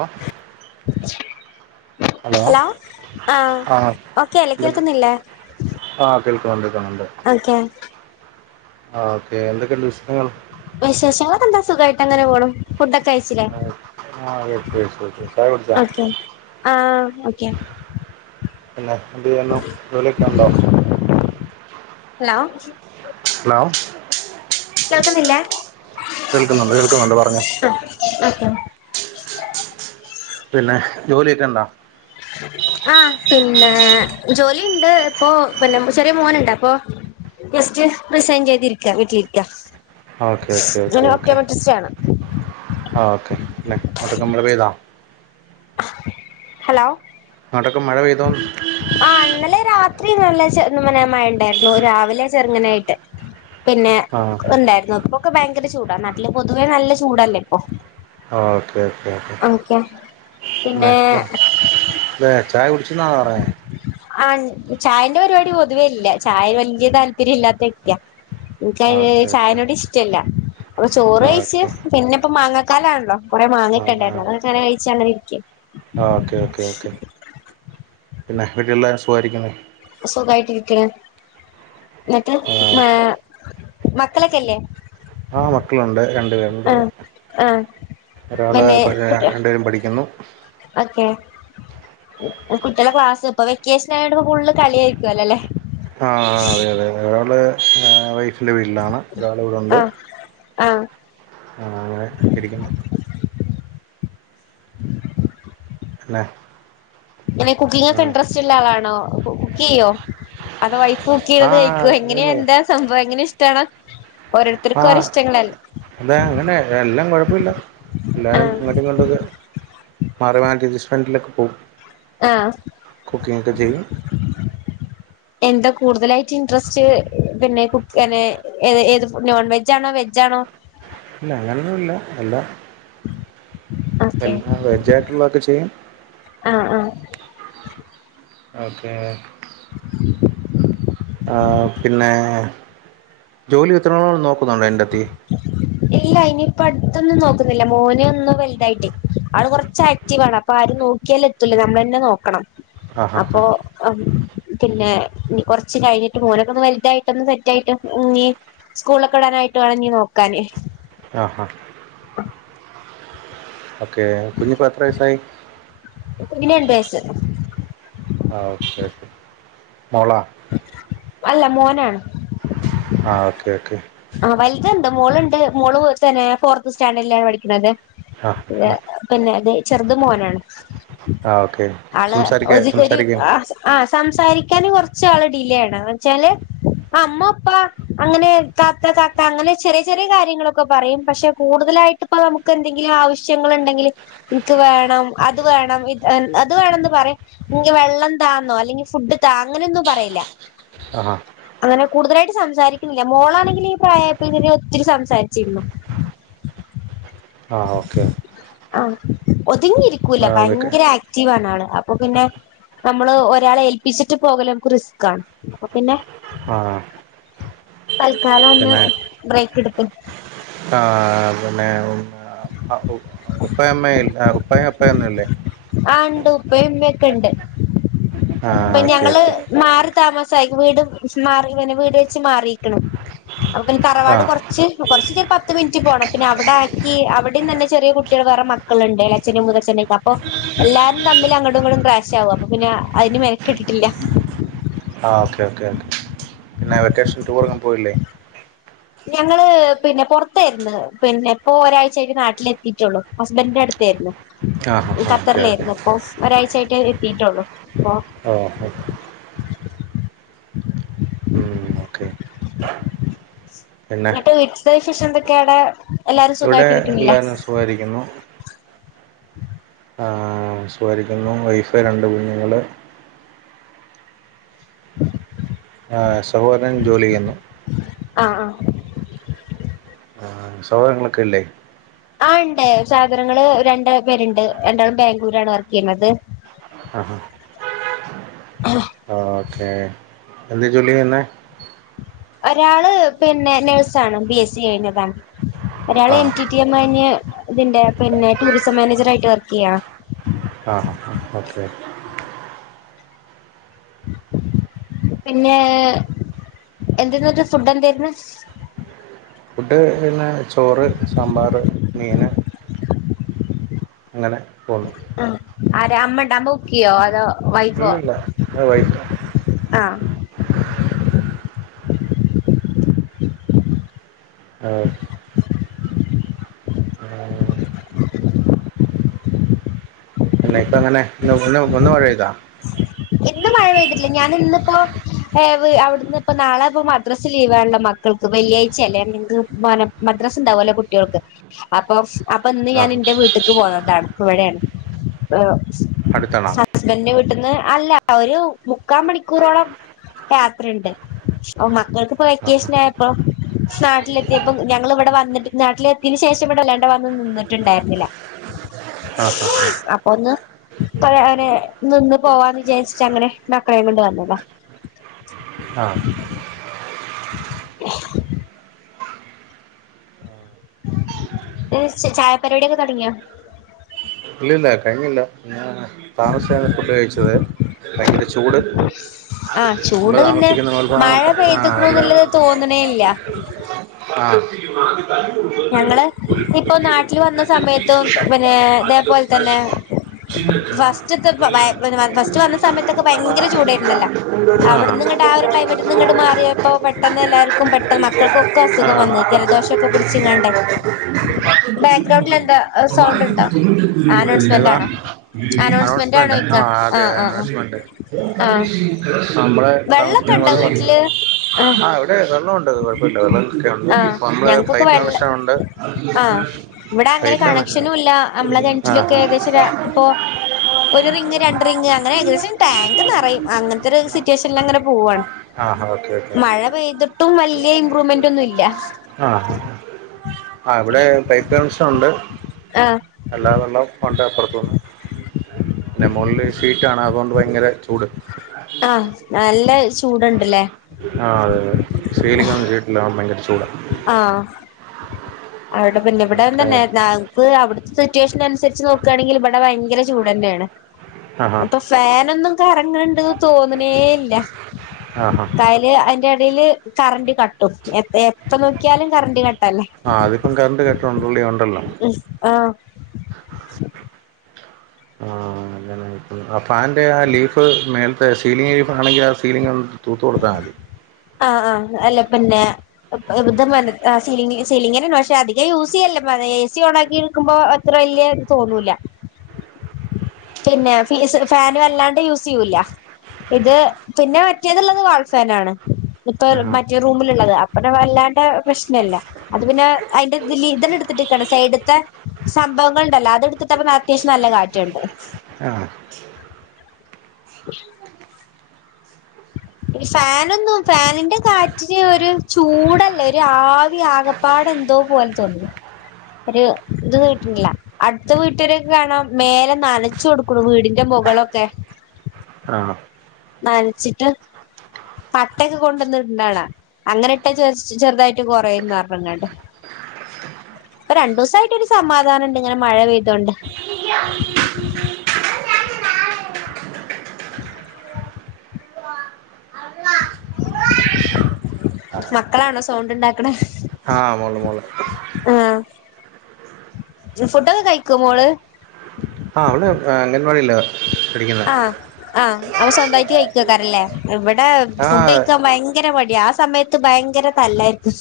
ഓഹ് hello ആ okay അല്ലേ കേക്കുന്നില്ലേ ആഹ് കേൾക്കാം കേൾക്കുന്നുണ്ട് ഓക്കെ ആ ഓക്കെ എന്തൊക്കെയുണ്ട് വിശേഷങ്ങൾ വിശേഷങ്ങളൊക്കെ എന്താ സുഖായിട്ടങ്ങനെ പോണു ഫുഡൊക്കെ കഴിച്ചില്ലേ ആഹ് ആ കഴിച്ചു കഴിച്ചു ചായ കുടിച്ചോ ഓക്കെ ആഹ് ഓക്കെ പിന്നെ എന്തെയ്യുന്നു ജോലിയൊക്കെ ഉണ്ടോ ഹലോ ഹലോ കേൾക്കുന്നില്ലേ കേൾക്കുന്നുണ്ട് കേൾക്കുന്നുണ്ട് പറഞ്ഞോ ആഹ് ഓക്കെ പിന്നെ ജോലിയൊക്കെയുണ്ടോ [inaudible] ആഹ് പിന്നെ ജോലിയുണ്ട് ഇപ്പൊ പിന്നെ ചെറിയ മോന്ണ്ട് അപ്പൊ ജസ്റ്റ് റിസൈൻ ചെയ്തിരിക്ക വീട്ടിരിക്ക ഓക്കെ ഓക്കെ ഞാൻ ഓക്കെ ഓക്കെ ഓപ്റ്റോമെട്രിസ്റ്റ് ആണ് ആ ഓക്കെ അല്ലെ [unintelligible] പെയ്താ ഹലോ അങ്ങോട്ടൊക്ക മഴപെയ്തോന്ന് ആ ഇന്നലെ രാത്രി നല്ല മഴ ഇണ്ടായിരുന്നു രാവിലെ ചെറുങ്ങനായിട്ട് ആ പിന്നെണ്ടായിരുന്നു ഇപ്പൊക്കെ ഭയങ്കര ചൂടാ നാട്ടില് പൊതുവേ നല്ല ചൂടല്ലേ ഇപ്പൊ ആ ഓക്കെ ഓക്കെ ഓക്കെ പിന്നെ നാട്ടില് ചായ കുടിച്ചുന്നാണോ പറഞ്ഞെ ആഹ് ചായന്റെ പരിപാടി പൊതുവേല്ല ചായ വല്യേ താല്പര്യം ഇല്ലാത്ത വ്യക്തിയാ എൻക്ക് ആ ഓക്കെ ഓക്കെ ചായനോട് ഇഷ്ടല്ല അപ്പൊ ചോറ് ആ കഴിച്ച് ഓക്കെ പിന്നെ ഇപ്പ മാങ്ങക്കാലാണല്ലോ കുറെ മാങ്ങയിട്ടണ്ടായിരുന്നു അതങ്ങനെ കഴിച്ചാങ്ങനെ ഇരിക്ക ആഹ് ഓക്കെ ഓക്കേ ഓക്കേ പിന്നെ വീടില്ലരും സുഖാരിക്കുന്ന സുഖമായിട്ടിരിക്കുന്നു ങ്ങട്ട് മ മക്കളൊക്കെല്ലേ ആഹ് മക്കളുണ്ട് രണ്ടു പേരു ആ ടെ ആ ഒരാള് പിന്നെ രണ്ടുപേരും പഠിക്കുന്നു ഓക്കെ കുട്ടികളെ ക്ലാസ് ഇപ്പ വെക്കേഷൻ ആയി ഫുള്ള് കളിയ ആയിരിക്കുല്ലോ അല്ലേ ആഹ് അതെ അതെ തെ ഒരാള് വൈഫിന്റെ വീട്ടിലാണ് ഒരാളവിടുണ്ട് ആഹ് ആഹ് ങ്ങനെ ഇരിക്കുന്നു അന്നെ ഇനെ കുക്കിങ്ങക്കെ ഇൻട്രസ്റ്റ് ഉള്ള ആളാണോ കുക്ക് ചെയ്യോ അതോ വൈഫ് കുക്ക് ആ ചെയത് കഴിക്കുവ എങ്ങനെയ ഇല്ല എന്താ സംഭവം എങ്ങനെ ഇഷ്ടണോ ഓരോരുത്തർക്ക് ഓരോരിഷ്ടങ്ങളല്ലേ അതാ അങ്ങനെ എല്ലാം കൊഴപ്പില്ല എല്ലാരും ആഹ് ഇങ്ങോട്ടും ഇങ്ങണ്ടൊക്കെ മാറുവാൻ റസ്റ്റോറൻറിലക്കെപോവും ആഹ് [inaudible] എന്താ കൂടുതലായിട്ട് ഇൻട്രസ്റ്റ് പിന്നെ കു അനെ ഏത് ഏത് നോൺ വെജ ആണോ വെജാണോ ഇല്ല അങ്ങനന്നുല്ല എല്ലാ ഓക്കെ എല്ലാ വെജായിട്ടുള്ളതൊക്കെ ചെയ്യും ആഹ് ആഹ് ഓക്കെ [inaudible] ആഹ് പിന്നെ ജോലി എത്രനാളൾ നോക്കുന്നുണ്ടോ എന്റെത്തി ഇല്ല ഇനിയിപ്പ അടുത്തൊന്നും നോക്കുന്നില്ല മോനെ ഒന്നും വലുതായിട്ട് അവ കുറച്ച് ആക്റ്റീവാണ് അ പ്പാരും നോക്കിയാല് എത്തൂലേ നമ്മളെന്നെ നോക്കണം ആഹാ ഹാ അപ്പൊ ആഹ് പിന്നെ കൊറച്ച് കഴിഞ്ഞിട്ട് മോനൊക്കെ ഒന്ന് വലുതായിട്ടൊന്ന് സെറ്റ് ആയിട്ട് ഞ് സ്കൂളിലൊക്കെ ഇടാനായിട്ട് വേണന്നി നോക്കാന് ആഹ് ആഹ് ക്കെ കുഞ്ഞപ്പോൾ എത്ര വയസ്സായി കുഞ്ഞിന് രണ്ട് വയസ് ആഹ് ഓക്കെ ക്കെ മോള അല്ല മോനാണ് ആഹ് ഓക്കെ ഒക്കെ ആഹ് വലുത്ണ്ട് മോളുണ്ട് മോള് വീട്ട് തന്നെ ഫോർത്ത് സ്റ്റാൻഡേർഡിലാണ് പഠിക്കുന്നത് ആ ല്ല ആ പിന്നെ അത് ചെറുത് മോനാണ് ആ ഓക്കെ ആള് സംസാരിക്ക ഒത്ക്കൊരു സംസാരിക്കും ആഹ് ആഹ് സംസാരിക്കാന് കൊറച്ച ആള് ഡിലേണ് വച്ചാല് അമ്മപ്പാ അങ്ങനെ താത്ത താത്ത അങ്ങനെ ചെറിയ ചെറിയ കാര്യങ്ങളൊക്കെ പറയും പക്ഷെ കൂടുതലായിട്ടപ്പൊ നമുക്ക് എന്തെങ്കിലും ആവശ്യം ശ്യങ്ങണ്ടെങ്കിൽ എനിക്ക് വേണം അത് വേണം അത് വേണന്ന് പറയും ഞ് വെള്ളം താന്നോ അല്ലെങ്കി ഫുഡ് താ അങ്ങനെയൊന്നും പറയില്ല ആഹാ അങ്ങനെ കൂടുതലായിട്ട് സംസാരിക്കൂല്ല മോളാണ ങ്കില് ഈ പ്രായപ്പോത്തിന് ഒത്തിരി സംസാരിച്ചിരുന്നു ആഹ് ഓക്കെ ആഹ് ഒതുങ്ങി ഇരിക്കൂല ആ ഓക്കെ ഭയങ്കര ആക്റ്റീവാണ് ആള് അപ്പൊ പിന്നെ നമ്മള് ഒരാളെ ഏൽപ്പിച്ചിട്ട് പോകല് നമുക്ക് റിസ്ക്കാണ് അപ്പോ പിന്നെ ആഹ്. കാലം ഒന്ന് ബ്രേക്കെട്ത്തു ആഹ് അതന്നെ. അഉ ആഹ്. അപ്പൊ ഉപ്പായുംഅമ്മെം ഉപ്പായും അപ്പെംഒന്നും ല്ലേ? ആഹ് ണ്ട് ഉപ്പയുംഉമ്മെ ഒക്കെണ്ട്, ആ ഇപ്പൊ ഓക്കെ ഞങ്ങള് ഓക്കെ മാറി താമസായ് വീട് മാറിങ്ങനെ വീട് വെച്ച് മാറീക്ക്ണ് അപ്പ പിന്നെ ആ തറവാട് കൊർ പക്ഷെ കൊർച്ച്‌ പത്ത് മിൻറ്റ് പോണം, പിന്നെ അവിടാക്കി അവിടിം തന്നെ ചെറിയ കുട്ടികൾ വേറെ മ മക്കള്ണ്ട് എളേച്ഛന്റേം മൂത്തച്ഛൻ്റൊക്കെ അപ്പൊ എല്ലാരും തമ്മിൽ അങ്ങടും ഇങ്ങടും ക്രാഷ് ആകും അപ്പ പിന്ന അയ്ന് മെ ക്കിട്ടില്ല. ആഹ് ഓക്കെ ഓക്കെ ഓക്കെ പിന്നെ വെക്കേഷൻ ടൂറൊന്നും പോയില്ലേ? ഞങ്ങള് പിന്നെ പൊർത്തേര്ന്ന്, പിന്നെ പ്പൊ ഒരാഴ്ചായ്ട്ട് നാട്ടിലെത്തിട്ടൊള്ളൂ ഹസ്ബൻഡിന്റെട്ത്തേര്ന്നു. ആ ഹാ ഹാ ഓക്കെ ഓക്കെ ഖത്തറിലേര്ന്നു, അപ്പൊ ഒരാഴ്ചായിട്ട് എത്തീട്ടൊള്ളൂ അപ്പൊ. ഓ ഹോ ഉം, ഓക്കെ. പിന്നെ എന്നിട്ട് വീട്ട്ത്തെ വിശേഷം എന്തൊക്കെ അവിടെ എല്ലാരും ഇവിടെ സുഖായിട്ട് ഇരിക്കുന്നില്ലേ. എല്ലാവരും സുഖായിരിക്കുന്നു. ആഹ് സുഖായിരിക്കുന്നു വൈഫ്‌ രണ്ട് കുഞ്ഞുങ്ങള് ആ സഹോദരൻ ജോലി ചെയ്യുന്നു. ആഹ് ആഹ്. ആഹ് സഹൊദരങ്ങളൊക്കെല്ലെ ആഹ് ഇണ്ട് സഹോദരങ്ങള് രണ്ട് പേരുണ്ട് രണ്ടാളും ബാംഗ്ലൂരാണ് വർക്കെയ്യുന്നത്. ആഹാ. ഓക്കെ, എന്ത് ജോല്യായ്യുന്നെ? ഒരാള് പിന്നെ നേഴ്സാണ് ബി എസ് സി കഴിഞ്ഞതാണ് ഒരാള് ആ എം ടി. റ്റി എം കയ്ഞ്ഞ് ഇതിന്റെ പിന്നെ ടൂറിസം മാനേജറായിട്ട് വർക്കെയ്യാണ്. ആഹ് ഹാ ഹാ ഓക്കെ. പിന്നേ എന്ത്‌ന്ട്ട് ഫുഡ് എന്തേര്ന്നു. ഫുഡ് പിന്നെ ചോറ്, സാമ്പാറ്, മീന്. അങ്ങനെ പോന്നു ഉം. ആരാ അമ്മണ്ടാ അമ്മ കുക്കെയ്യോ അതോ. വൈഫോ ഇല്ലില്ല അ വൈഫാ. ആഹ്. ആഹ്. പിന്നെ ഇപ്പങ്ങനെ ന്ന് ഒന്ന് ഒന്ന് മഴയ്താ? ഇന്ന് മഴ പെയ്തിട്ടില്ല ഞാന് ഇന്ന്പ്പോ ഏ വ് അവിട്ന്ന്പ്പം നാളെപ്പോ മദ്രസ ലീവായോണ്ട മ മക്കൾക്ക് വെള്ളിയാഴ്ച്ചല്ലെ നി മന മദ്രസ് ഇണ്ടാവല്ലോ കുട്ട്യൾക്ക് അപ്പൊ അപ്പ ഇന്ന് ആ ഞാന് ന്റെ വീട്ട്ക്ക് പോന്നതാണ് ഇപ്പ ഇവടേണ് അടുത്താണോ [unintelligible] ഹസ്ബൻഡിന്റെ വീട്ട്ന്ന് അല്ല ഒരു മുക്കാ മണിക്കൂറോളം യാത്രണ്ട് അപ്പ മക്കൾക്ക്പ്പം ആ വെക്കേഷനായപ്പോ നാട്ടിലെത്തിയപ്പൊ ഞങ്ങള് ഇവടെ വന്നിട്ട് നാട്ടിലെത്തീൻ്റെ ശേഷം ഇവടെ വല്ലാണ്ട് വന്ന് നിന്നിട്ട് ഇണ്ടായ്ര്ന്നില. ആ ആ അപ്പൊന്ന് [unintelligible] നിന്ന് പോവാന്ന് വിചാരി ച്ച് അങ്ങനെ മക്കളെ കൊണ്ട് വന്നതാ. ആഹ് [unintelligible] ചായ പരിപാടിയൊക്കെ തൊടങ്ങിയോ? ഇല്ലല്ല കഴിഞ്ഞില്ല ഞാൻ താമസിച്ചാണ് ഫുഡ് കഴിച്ചത് ഭയങ്കര ചൂട്. ആഹ് ചൂട് പിന്നെ മഴ പെയ്തുക്കണന്നുള്ളത് തോന്നണേ ഇല്ല [unintelligible] ആഹ് ഞങ്ങള് ഇപ്പൊ നാട്ടില് വന്ന സമയത്തും പിന്നേ ഇതേ പോൽ തന്നെ ഫസ്റ്റ്ത്തെ ഭ ഭയ പിന്നെ ഫസ്റ്റ് വന്ന സമയത്തൊക്കെ ഭയങ്കര ചൂടേര്ന്നല്ല. അവ്ട്ന്ന്ങ്ങട്ട് ആ ഒരു ക്ലൈമറ്റ്ന്ന്ങ്ങട്ട് മാറിയപ്പോ പെട്ടെന്ന് എല്ലാർക്കും പെട്ടെന്ന് മക്കൾക്കും ഒക്കെ അസുഖം വന്ന് ജലദോഷൊക്കെ പിടി ച്ച്ങ്ങാണ്ടെ. ബാക്ക് ഗ്രൗണ്ടിൽ എന്താ സൗണ്ട്ണ്ടോ? ഏതാ ആണോ അനൗൺസ്മെന്റ് ഇക്ക ആഹ് അതെ ആഹ് ആഹ് അനൗൺസ്മെന്റ് ആഹ് നമ്മള് വെള്ളൊക്കെ ഉണ്ടോ വീട്ടില് താമസിക്കുന്ന ആഹ് [unintelligible] ആ ഇവിടെ വെള്ളോണ്ട് കൊഴപ്പല്ല വെള്ളം ഒക്കെ ഉണ്ട് [unintelligible] ഇപ്പൊ ഒക്കെ വെള്ള കണക്ഷനുണ്ട് ആഹ് ഇവടെ അങ്ങനെ പൈപ്പ് കണ കണക്ഷനൂല്ല. നമ്മളെ ആ കെൺറ്റിലൊക്കെ ഏകദേശ ര ഇപ്പോ ഒരു റിംഗ് രണ്ട് റിംഗ് അങ്ങനെ ഏകദേശം ടാങ്ക് നറയും അങ്ങൻത്തെ ഒരു സിറ്റുവേഷനില് അങ്ങനെ പോവാണ്. ആ ആ ഓക്കെ ഓക്കെ മഴ പെയ്ത്ട്ടും വല്യേ ഇമ്പ്രൂവ്മെന്റ് ഒന്നും ഇല്ല. ആഹ് ആഹ് ആഹ് ആഹ് ഇവ്ടെ പൈപ്പ് കണക്ഷനുണ്ട്‌. ആഹ് എല്ലാ വെള്ളം ഉണ്ട് അപ്പർത്തൂന്ന് പിന്നെ മോൾല് ഷീറ്റ് ആണ് അതുകൊണ്ട് ഭയങ്കര ചൂട്. ആ നല്ല ചൂട്ണ്ട് ലെ? ആ അതെ [unintelligible] സീലിങ്ങൊന്നും ചെയ്തിട്ടില്ല ഭയങ്കര ചൂടാ. ആഹ് അവടെ പിന്നെ ഇവടേം ഓക്കെ തന്നെ [unintelligible] പ്പ് അവിട്ത്തെ സിറ്റുവേഷനൻസരിച്ച് നോക്കാണെങ്കില് ഇവടെ ഭയങ്കര ചൂടന്നേണ് ആ ഹാ ഇപ്പം ഫാനൊന്നും കറങ്ങ്ണ്ട് തോന്ന്ണേല്ല ആ ഹാ കയ അയ്ന്റെ എടേല് കറന്റ് കട്ടും എ എപ്പ നോക്കിയാലും കറണ്ട് കട്ടല്ലെ. ആ അതിപ്പം കറണ്ട് കട്ടും [unintelligible] ഉണ്ടല്ലോ. ഉം ആഹ് ആ [unintelligible] ഫാനിന്റെ ആ ലീഫ് [unintelligible] മേൽത്തെ സീലിംഗ് ചെയ്തതാണെങ്കി ആ സീലിങ്ങൊന്ന് തൂത്ത് കൊടുത്താ മതി. ആഹ് ആഹ് അല്ല പിന്നെ [unintelligible] ആ സീലിങ്ങി സീലിങ്ങന്നെയാണ് പക്ഷെ അധികം യൂസിയ്യലില്ല പഴയ എ സി ഓൺ ആക്കിയിരിക്കുമ്പോ ഒ ത്ര വല്യേത് തോന്നൂല പിന്നെ ഫീസ് ഫാന് വല്ലാണ്ട് യൂസിയ്യൂല്ല ഇത് പിന്നെ മറ്റേത്ള്ളത് വാൾഫേനാണ് ഇപ്പാര് ആഹാ മറ്റേ റൂമില്ള്ളതാ അപ്പഞാൻവല്ലാ ത്തെ പ്രശ്നല്ല അത് പിന്നെ ഐന്റെ ഇത് ലീ ഇതന്നെ ഇട് ത്ത്ട്ട്ക്കാണ് സൈഡ്ത്തെ സംഭവങ്ങള്ണ്ടല്ലോ അത് ഇട്ത്തട്ടപ്പൊ ന്നാട്ടീഷ് നല്ല കാറ്റ്ണ്ട് ആഹ് [inaudible] ഇഫാനൊന്നും ഫാനിന്റെ കാറ്റിന് ഒര് ചൂടല്ലേ ഒര് ആഹ് ര് ആകപ്പാടെ എന്തോ പോലെ തോന്ന്ണു ര് ത് കിട്ട്ണില്ല. അട്ത്ത വീട്ടാരൊക്കെ കാണാ മേലെ നനച്ചൊട്ക്ക്‌ണു വീടിന്റെ മുകളൊക്കെ ആഹ് നൻച്ചിട്ട് പട്ടക്കെ കൊണ്ടന്ന് ഇട്ണാണാ അങ്ങനെ ഇട്ടച്ച ചെ ചെറ്തായിറ്റ് കൊറയുംന്നർഞ്ഞ്ങ്ങാണ്ട് പ്പരണ്ടൂസായിട്ട് ഒരു സമാധാനംണ്ട് ഇങ്ങനെ മഴ പെയ്തോണ്ട് [inaudible] മക്കളാണോ സൗണ്ട്ണ്ടാക്ക്‌ണ് ആഹ് മോള് മോള് ഏഹ് ഫുഡൊക്കെ കയിക്കൊ മോള് ആഹ് അവള് എഹ് അംഗൻവാടിലാ ആഹ് ആഹ് അപ്പൊ സ്വന്തായിറ്റ് കഴിക്കോക്കാരല്ലേ ഇവടെ ആ ഫുഡയ്ക്കാം ഭയ ങ്കര മട്യാ ആഹ് സമയത്ത് ഭയങ്കര തല്ലായിര്ക്കും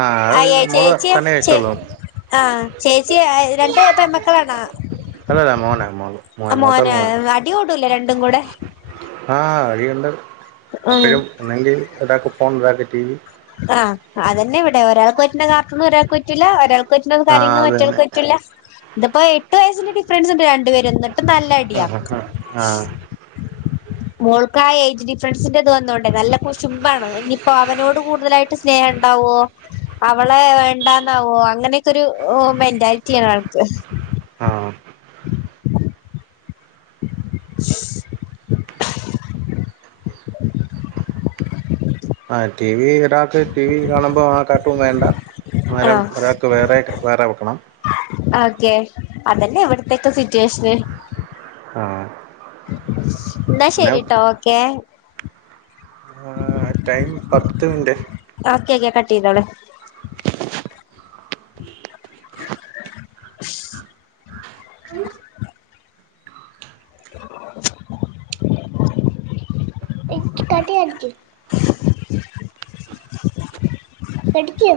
ആ അത് അയെ മോള് ചേച്യേ തന്നെ ചെ കഴിച്ചോളും ആഹ് ചേച്ച്യേ രണ്ട് പെമക്കളാണോ അല്ല ല്ല മോനാ മോൻ അമോനാ അടികൂടുലേ രണ്ടും കൂടെ ആഹ് അടിയുണ്ട് ഉം പ്പഴും ഒന്നെങ്കിൽ രണ്ടാക്കും ഫോൺ ഒരാക്ക് ടി വി ആഹ് അതന്നെ ഇവിടെ ഒരാൾക്ക് പറ്റ്ന്ന കാർട്ടൂണ് ഒരാൾക്ക് പറ്റുലാ ഒരാ കൊച്ണ ആ കാര്യങ്ങളും അത് മറ്റൊൽക് തന്നെ പറ്റുല്ല ത്പ്പോ എട്ട് വയസ്സിന്റെ ഡിഫ്റൻസ്ണ്ട് രണ്ട് പേരും ന്ന് ട്ട്നല്ല ആ അട്യാ ആ മോൾക്കാ ഏജ് ഡിഫ്രൻസിന്റെത് വന്നോണ്ടേ നല്ല കുശുംബാണ് ഇനിപ്പോ അവനോട് കൂ ട്തലായിട്ട് സ്നേഹണ്ടാവോ അവളെ വേണ്ടതാവോ അങ്ങനെയൊക്കെരു മെന്റാൽറ്റ്യാ ആൾക്ക് ആഹ് ആഹ് ടി വി ഒരാക് ടി വി കാണുമ്പോ ആഹ് കാർട്ടൂൻ വേണ്ട മരം ഒരാൾക്ക് വേറെ വേറെ വെക്കണം ഒക്കെ അതന്നേ എവിട്ത്തെക്കെ സിറ്റുവേഷ്ന് ആഹ് ന്നാ ശരിട്ടോ ഓക്കെ ആഹ് ടൈം പത്ത് മിൻൻ്റ് ഒക്കെ കെ കട്ടീതളിം കട്ടിയടിക്ക് [unintelligible] പഠിക്കും